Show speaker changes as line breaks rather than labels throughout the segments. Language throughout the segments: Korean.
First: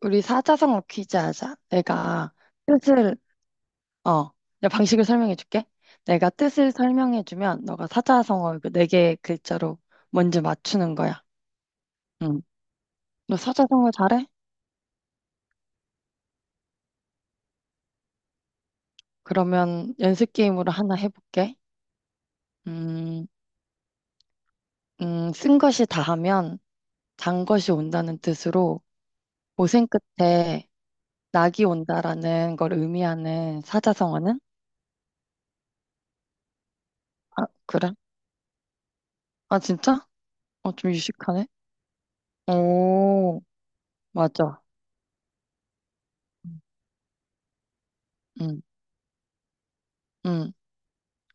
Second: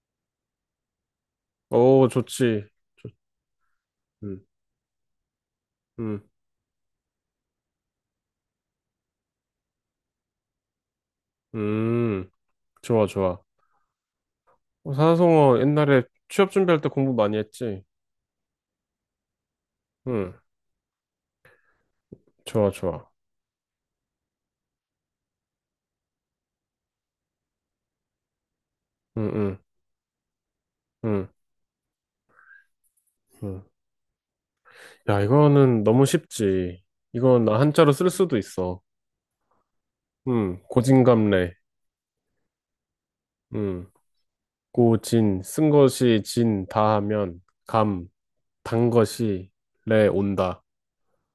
우리 사자성어 퀴즈 하자.
오,
내가
좋지. 좋-
뜻을, 어,
음,
내가 방식을 설명해 줄게.
음,
내가 뜻을 설명해 주면 너가 사자성어 그 네 개 글자로 먼저 맞추는 거야.
음,
응.
좋아,
너
좋아.
사자성어 잘해?
산성어 옛날에 취업 준비할 때 공부 많이 했지?
그러면
응,
연습 게임으로 하나 해볼게.
좋아, 좋아.
음, 쓴 것이 다하면 단 것이 온다는 뜻으로
응, 응,
고생 끝에
응,
낙이 온다라는 걸 의미하는
응.
사자성어는?
야, 이거는 너무 쉽지. 이건
아,
나
그래?
한자로 쓸 수도 있어.
아, 진짜?
응,
어, 좀 유식하네.
고진감래.
오,
응,
맞아.
고진, 쓴 것이 진, 다 하면, 감,
응.
단 것이 래,
응.
온다.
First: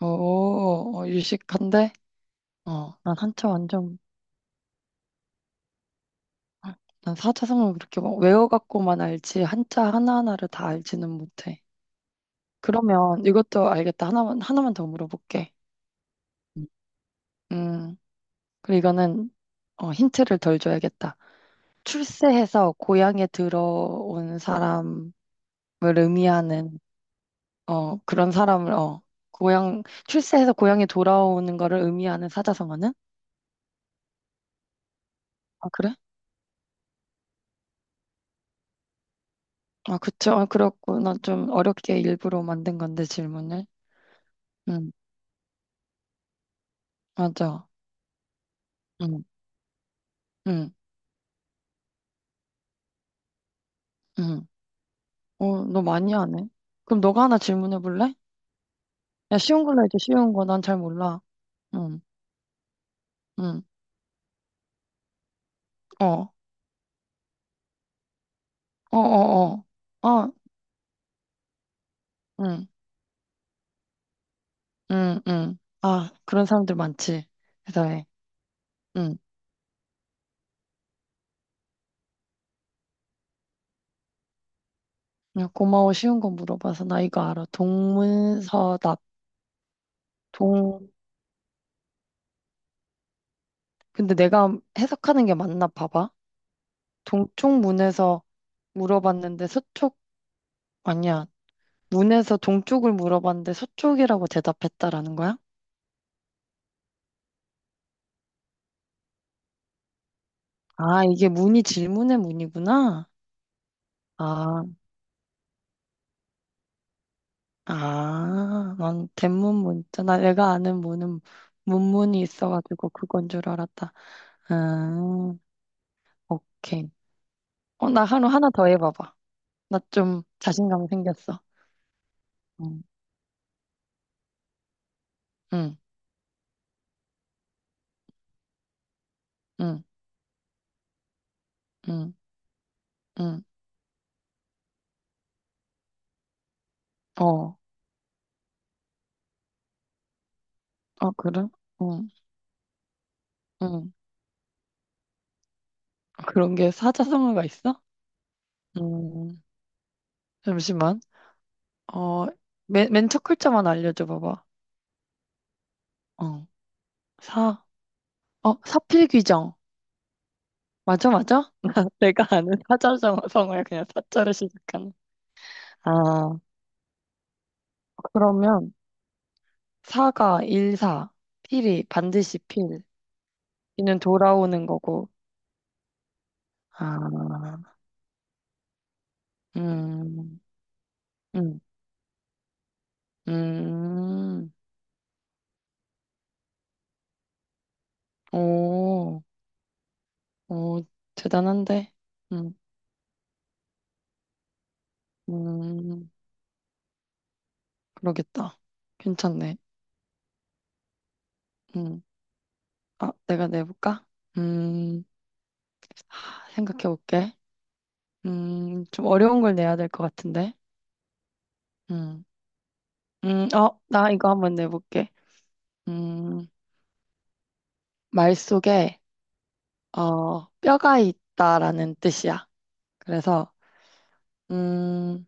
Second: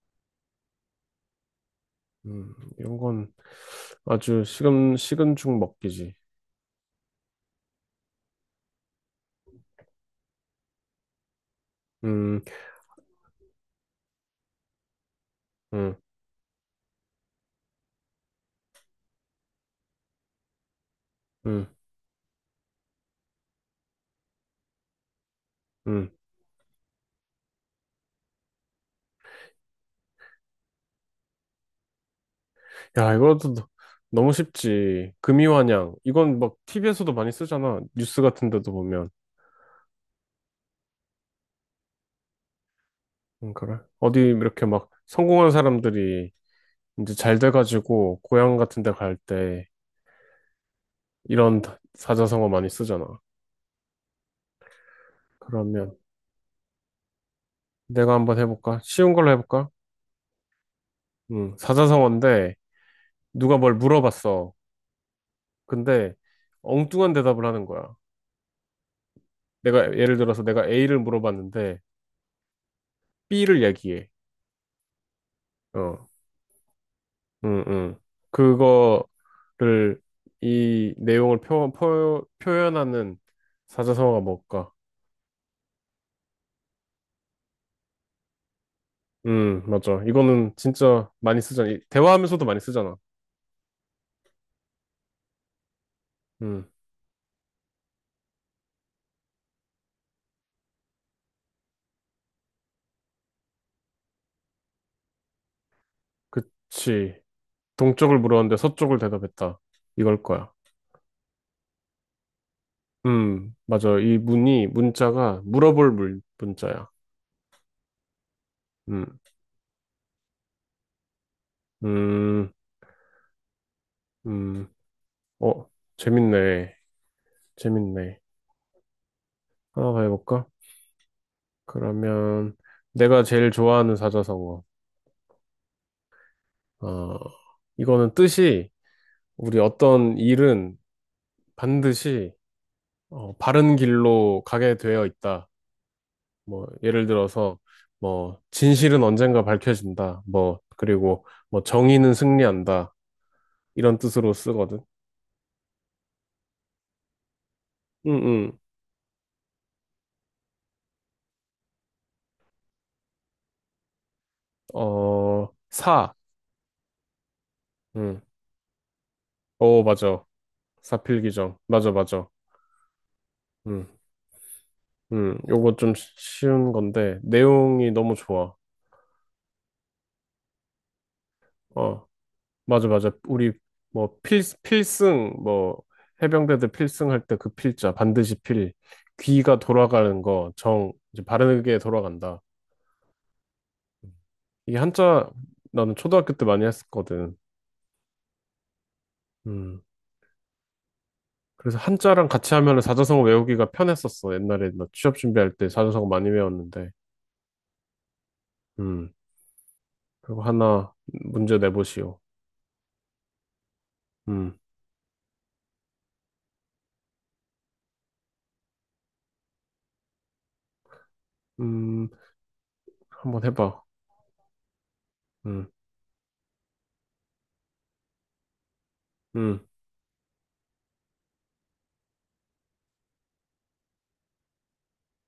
오, 어, 유식한데?
음,
어,
이런
난
건
한자 완전,
아주 식은 죽 먹기지.
난 사자성어 그렇게 막 외워갖고만 알지, 한자 하나하나를 다 알지는 못해.
음,
그러면 이것도 알겠다. 하나만 더 물어볼게.
음,
음. 음, 그리고 이거는, 어, 힌트를 덜 줘야겠다.
음,
출세해서 고향에 들어온 사람을
음.
의미하는, 그런 사람을, 고향, 출세해서 고향에 돌아오는 거를 의미하는 사자성어는?
야, 이것도 너무 쉽지.
아 그래?
금이환양. 이건 막 TV에서도 많이 쓰잖아. 뉴스 같은 데도 보면.
아, 그쵸. 아, 그렇구나. 좀 어렵게 일부러 만든 건데,
응,
질문을.
그래. 어디 이렇게 막
응,
성공한 사람들이 이제 잘
맞아.
돼가지고 고향 같은 데 갈
응,
때
응,
이런 사자성어 많이 쓰잖아.
응. 어, 너
그러면
많이 하네. 그럼 너가 하나 질문해
내가
볼래?
한번 해볼까? 쉬운 걸로
야, 쉬운
해볼까?
걸로 해줘, 쉬운 거. 난 잘 몰라.
응,
응,
사자성어인데 누가
응.
뭘 물어봤어. 근데
어,
엉뚱한 대답을 하는 거야.
어, 어,
내가
어.
예를
어,
들어서 내가 A를 물어봤는데
응,
B를 얘기해.
응, 응.
어.
아, 그런 사람들 많지.
응, 응.
대단해. 응.
그거를 이 내용을 표현하는 사자성어가 뭘까?
야, 고마워. 쉬운 거 물어봐서 나 이거 알아. 동문서답.
응, 맞아. 이거는
동,
진짜 많이 쓰잖아. 대화하면서도 많이 쓰잖아.
근데 내가 해석하는 게 맞나 봐봐.
응,
동쪽 문에서 물어봤는데 서쪽 아니야. 문에서 동쪽을 물어봤는데 서쪽이라고 대답했다라는 거야?
그치. 동쪽을 물었는데 서쪽을 대답했다. 이걸 거야.
아, 이게 문이 질문의 문이구나.
맞아. 이
아,
문이, 문자가 물어볼 문, 문자야.
아, 난
음,
대문 문 있잖아. 내가 아는 문은 문문이
음,
있어가지고 그건 줄 알았다.
음.
음,
어, 재밌네.
오케이. 어, 나
재밌네.
하루 하나 더 해봐봐. 나
하나 더
좀
해볼까?
자신감 생겼어.
그러면,
응,
내가 제일 좋아하는 사자성어.
응,
어, 이거는 뜻이 우리
응,
어떤 일은
응,
반드시
응.
바른 길로 가게 되어 있다. 뭐 예를
어,
들어서 뭐 진실은 언젠가 밝혀진다. 뭐
어,
그리고
그래?
뭐
응,
정의는 승리한다.
응.
이런 뜻으로 쓰거든.
그런 게 사자성어가 있어?
응응.
음, 잠시만. 어, 맨첫 글자만 알려줘 봐봐.
어, 사.
어, 사,
응.
어, 사필귀정.
오, 맞아.
맞아, 맞아?
사필귀정. 맞아,
내가
맞아.
아는 사자성어야
응.
그냥 사자로 시작하는.
응. 요거 좀
아,
쉬운 건데 내용이 너무 좋아.
그러면 사가 일사, 필이
어.
반드시 필,
맞아, 맞아. 우리
이는
뭐 필,
돌아오는 거고.
필승, 뭐 해병대들 필승 할 때 그
아,
필자 반드시 필 귀가 돌아가는
음,
거 정 이제
음,
바르게 돌아간다.
음,
이게 한자 나는 초등학교 때 많이 했었거든.
오,
음.
오,
그래서
대단한데?
한자랑 같이
음,
하면은 사자성어 외우기가 편했었어. 옛날에 나 취업 준비할 때 사자성어
음,
많이 외웠는데.
그러겠다.
음.
괜찮네.
그리고 하나 문제
음,
내보시오.
아, 내가 내볼까?
음.
음. 생각해 볼게. 좀 어려운 걸 내야 될 것 같은데.
음.
음,
한번
어,
해봐.
나 이거 한번 내볼게.
음.
음, 말 속에,
음.
어, 뼈가 있다라는 뜻이야. 그래서, 음,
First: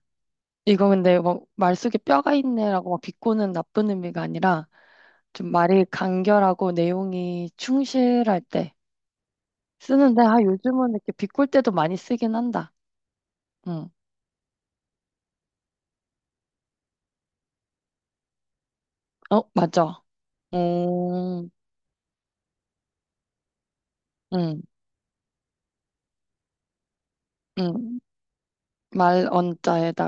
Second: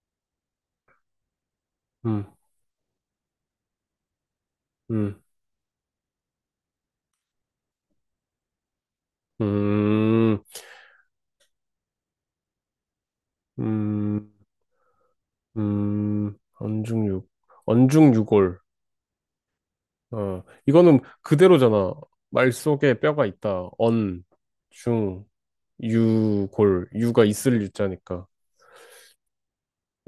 이거 근데 뭐, 말 속에
음.
뼈가 있네라고 막 비꼬는 나쁜 의미가 아니라,
음.
좀 말이 간결하고 내용이 충실할 때 쓰는데, 아,
음.
요즘은 이렇게 비꼴 때도 많이 쓰긴 한다. 음,
음. 언중육. 언중유골.
어, 맞아.
어, 이거는
음,
그대로잖아. 말 속에 뼈가 있다. 언,
음,
중, 유, 골. 유가 있을
음.
유자니까.
말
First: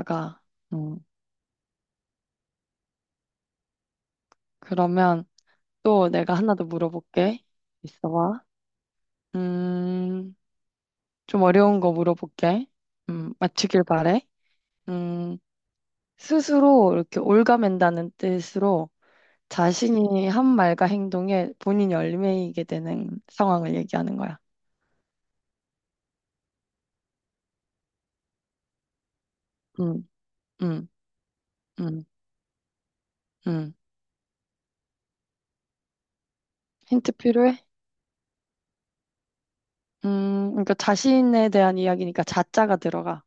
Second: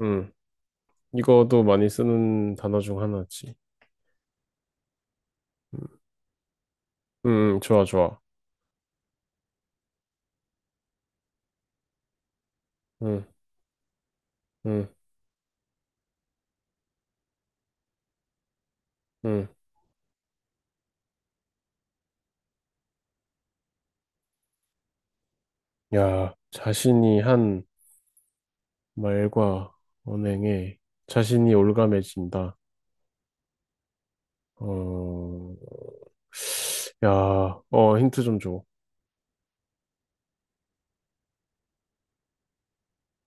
음,
음.
이거도 많이 쓰는 단어 중 하나지.
그러면 또 내가 하나 더 물어볼게.
좋아, 좋아.
있어봐. 음, 좀 어려운 거 물어볼게.
음,
맞추길 바래.
음,
음, 스스로 이렇게 옭아맨다는 뜻으로
음.
자신이 한 말과 행동에 본인이 얽매이게 되는 상황을 얘기하는 거야.
야, 자신이 한 말과
음,
언행에
음,
자신이
음,
올가매진다.
음.
어, 야,
힌트 필요해?
힌트 좀 줘.
그러니까 자신에 대한 이야기니까 자자가 들어가.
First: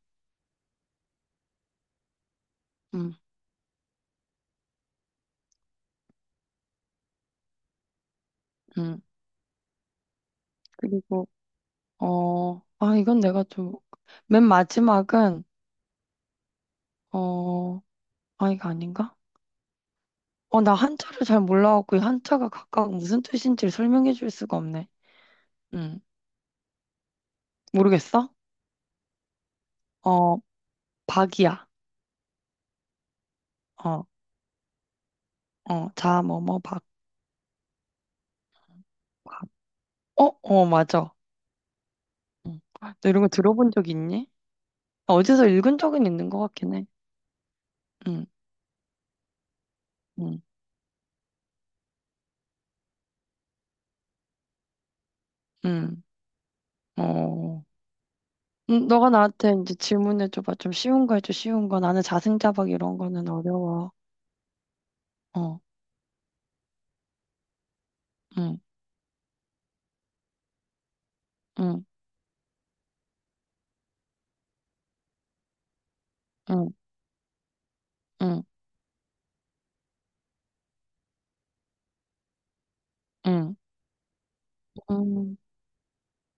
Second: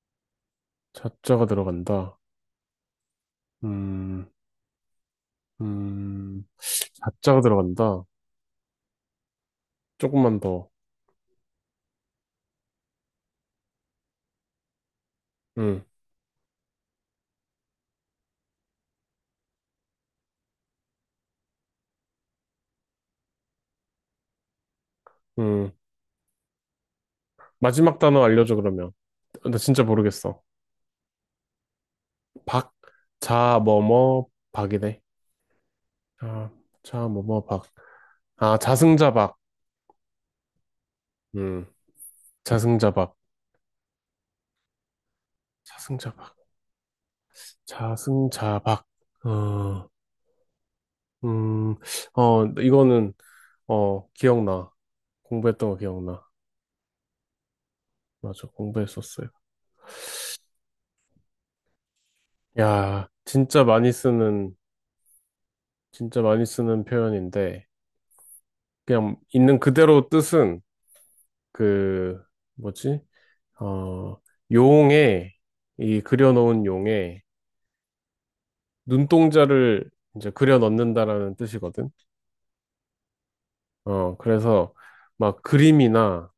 자자가 들어간다.
음,
음. 음, 자자가 들어간다.
음.
조금만 더.
그리고 아, 이건 내가 좀, 맨 마지막은,
음,
어, 아, 이거 아닌가? 어, 나 한자를 잘 몰라갖고, 이 한자가 각각 무슨 뜻인지를 설명해 줄 수가 없네.
음.
음
마지막 단어
모르겠어?
알려줘, 그러면. 나 진짜
어,
모르겠어.
박이야.
박, 자, 뭐,
어,
뭐, 박이네.
어, 자, 뭐,
자,
뭐, 박,
자, 뭐, 뭐, 박. 아, 자승자박.
박. 어, 어, 맞아.
음,
응. 너
자승자박.
이런 거 들어본 적 있니? 어디서 읽은 적은 있는
자승자박.
것 같긴 해. 응,
자승자박. 어,
응,
음, 이거는, 기억나. 공부했던 거
응,
기억나.
어.
맞아,
너가
공부했었어요.
나한테 이제 질문해줘봐. 좀 쉬운 거 해줘, 쉬운 거. 나는 자승자박 이런
야,
거는 어려워. 어,
진짜 많이 쓰는 표현인데,
응.
그냥 있는 그대로 뜻은
응,
그 뭐지? 어, 용에 이 그려놓은
응,
용에
응,
눈동자를 이제 그려 넣는다라는 뜻이거든.
응,
그래서
응,
막 그림이나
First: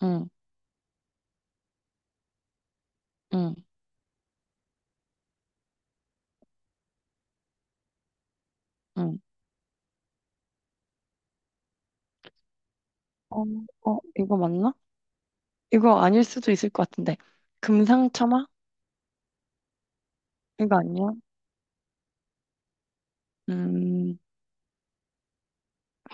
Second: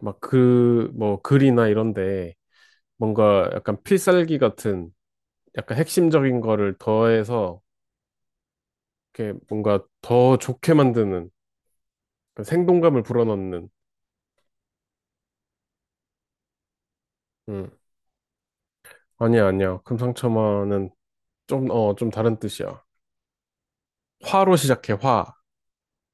막
응,
그 뭐 글이나 이런데 뭔가
응,
약간 필살기 같은 약간 핵심적인 거를 더해서
응.
이렇게 뭔가 더 좋게 만드는 그 생동감을
어,
불어넣는.
어, 이거 맞나? 이거 아닐 수도 있을 것 같은데.
음.
금상첨화?
아니야, 아니야.
이거
금상첨화는
아니야?
좀 다른 뜻이야.
음,
화로 시작해, 화.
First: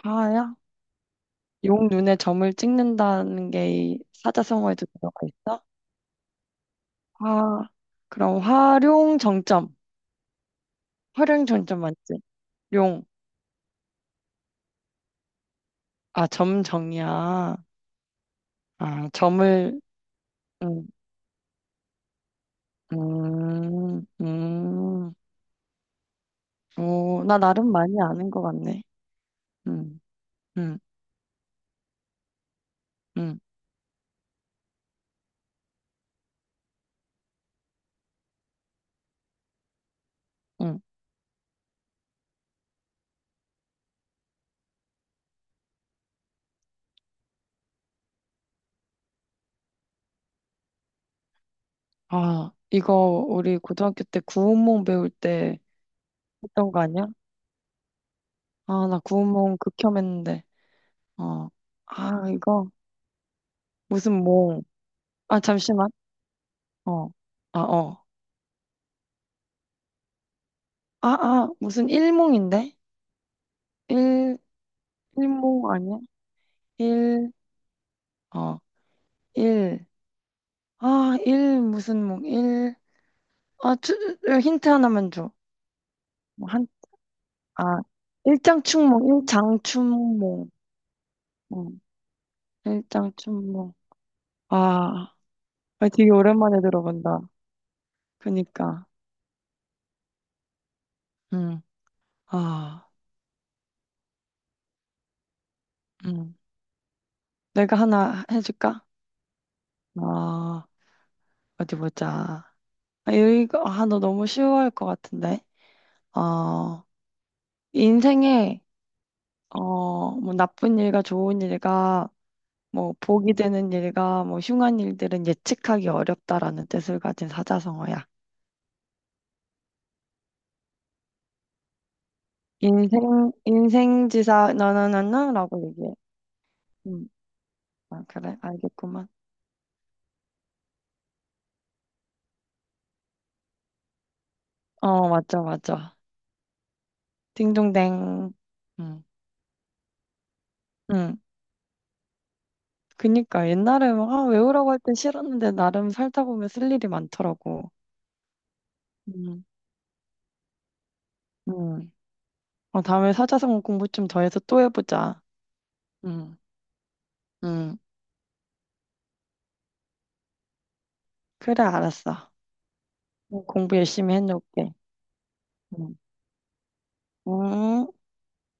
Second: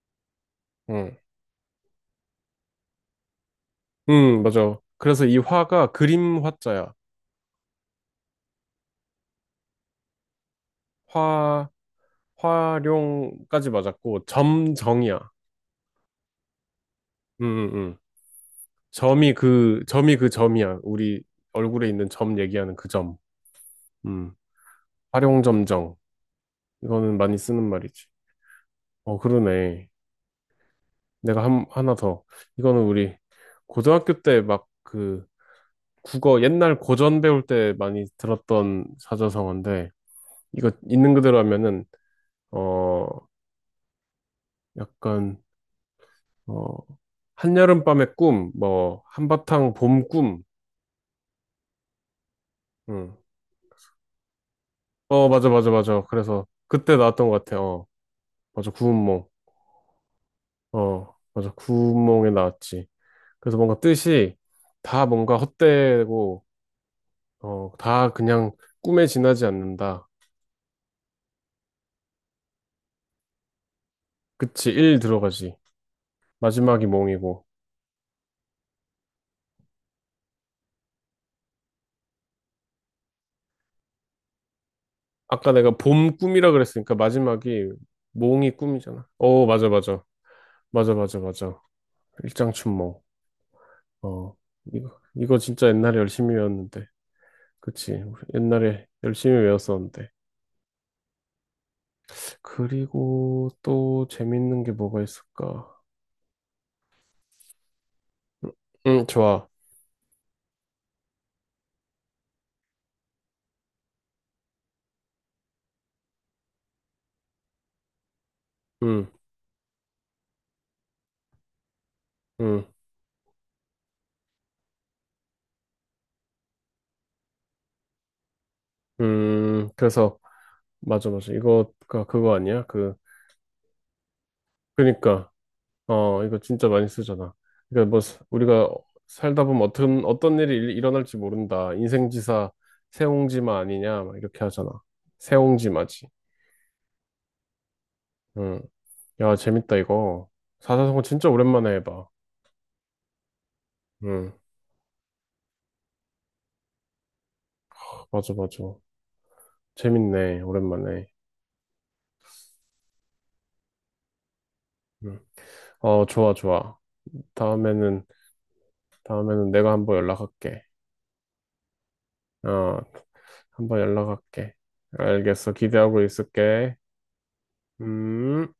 화야?
응.
용 눈에 점을 찍는다는 게이
응, 맞아.
사자성어에도 들어가
그래서 이
있어?
화가 그림 화자야.
화, 그럼 활용 정점. 활용
화,
정점 맞지? 용,
화룡까지 맞았고, 점정이야.
아, 점
응,
정이야.
응, 응.
아, 점을,
점이 그 점이야.
음,
우리 얼굴에 있는 점 얘기하는 그 점.
음,
응.
음.
화룡점정. 이거는
오, 나
많이 쓰는
나름 많이
말이지.
아는 것 같네.
어, 그러네.
음. 음.
내가 하나 더. 이거는 우리
응,
고등학교 때 막 그 국어 옛날 고전 배울 때 많이 들었던 사자성어인데, 이거
응.
있는 그대로 하면은 어 약간 어 한여름밤의 꿈, 뭐 한바탕 봄 꿈.
아,
응.
이거 우리 고등학교 때 구운몽 배울
어 맞아
때
맞아 맞아. 그래서
했던 거
그때
아니야?
나왔던 것 같아. 어 맞아
아, 나
구운몽.
구운몽 극혐했는데.
어
어.
맞아
아,
구운몽에
이거
나왔지. 그래서 뭔가
무슨
뜻이
몽.
다 뭔가
아, 잠시만.
헛되고
어. 아, 어.
다 그냥 꿈에 지나지 않는다.
아, 아, 무슨 일몽인데? 일,
그치 일 들어가지.
일몽 아니야?
마지막이
일,
몽이고.
어, 일. 아, 일 무슨 몽, 일. 아, 주, 힌트 하나만 줘.
아까 내가 봄
뭐
꿈이라
한,
그랬으니까 마지막이
아,
몽이 꿈이잖아. 어 맞아 맞아
일장춘몽.
맞아 맞아 맞아.
어,
일장춘몽.
일장춘몽.
어,
아.
이거 진짜
아,
옛날에
되게
열심히
오랜만에
외웠는데.
들어본다.
그치. 옛날에
그니까.
열심히 외웠었는데.
응, 아,
그리고 또 재밌는 게 뭐가 있을까?
응. 내가 하나 해줄까?
응, 좋아.
아, 어디 보자. 아, 이거, 아, 너 너무 쉬워할 것 같은데. 어, 인생에,
응,
어, 뭐 나쁜 일과 좋은 일과,
응,
뭐 복이 되는 일과, 뭐 흉한 일들은 예측하기 어렵다라는 뜻을 가진 사자성어야.
응. 그래서, 맞아, 맞아. 이거가 그거 아니야?
인생지사,
그니까,
너너너너라고 얘기해.
이거 진짜 많이
음,
쓰잖아. 그러니까 뭐,
아, 그래,
우리가
알겠구만.
살다 보면 어떤 일이 일어날지 모른다. 인생지사, 세옹지마 아니냐? 막 이렇게 하잖아.
어, 맞죠, 맞죠.
세옹지마지.
딩동댕.
응.
음.
야, 재밌다, 이거. 사사성어
응.
진짜 오랜만에 해봐.
그니까 옛날에 막 아,
응,
외우라고 할 땐 싫었는데 나름 살다 보면 쓸 일이 많더라고.
맞아, 맞아.
응,
재밌네, 오랜만에.
응. 어, 다음에 사자성어 공부 좀 더 해서 또
응.
해보자.
어, 좋아,
응,
좋아.
응.
다음에는, 다음에는 내가 한번 연락할게.
그래, 알았어.
어,
공부
한번
열심히
연락할게.
해놓을게.
알겠어,
응.
기대하고 있을게.
응.
음.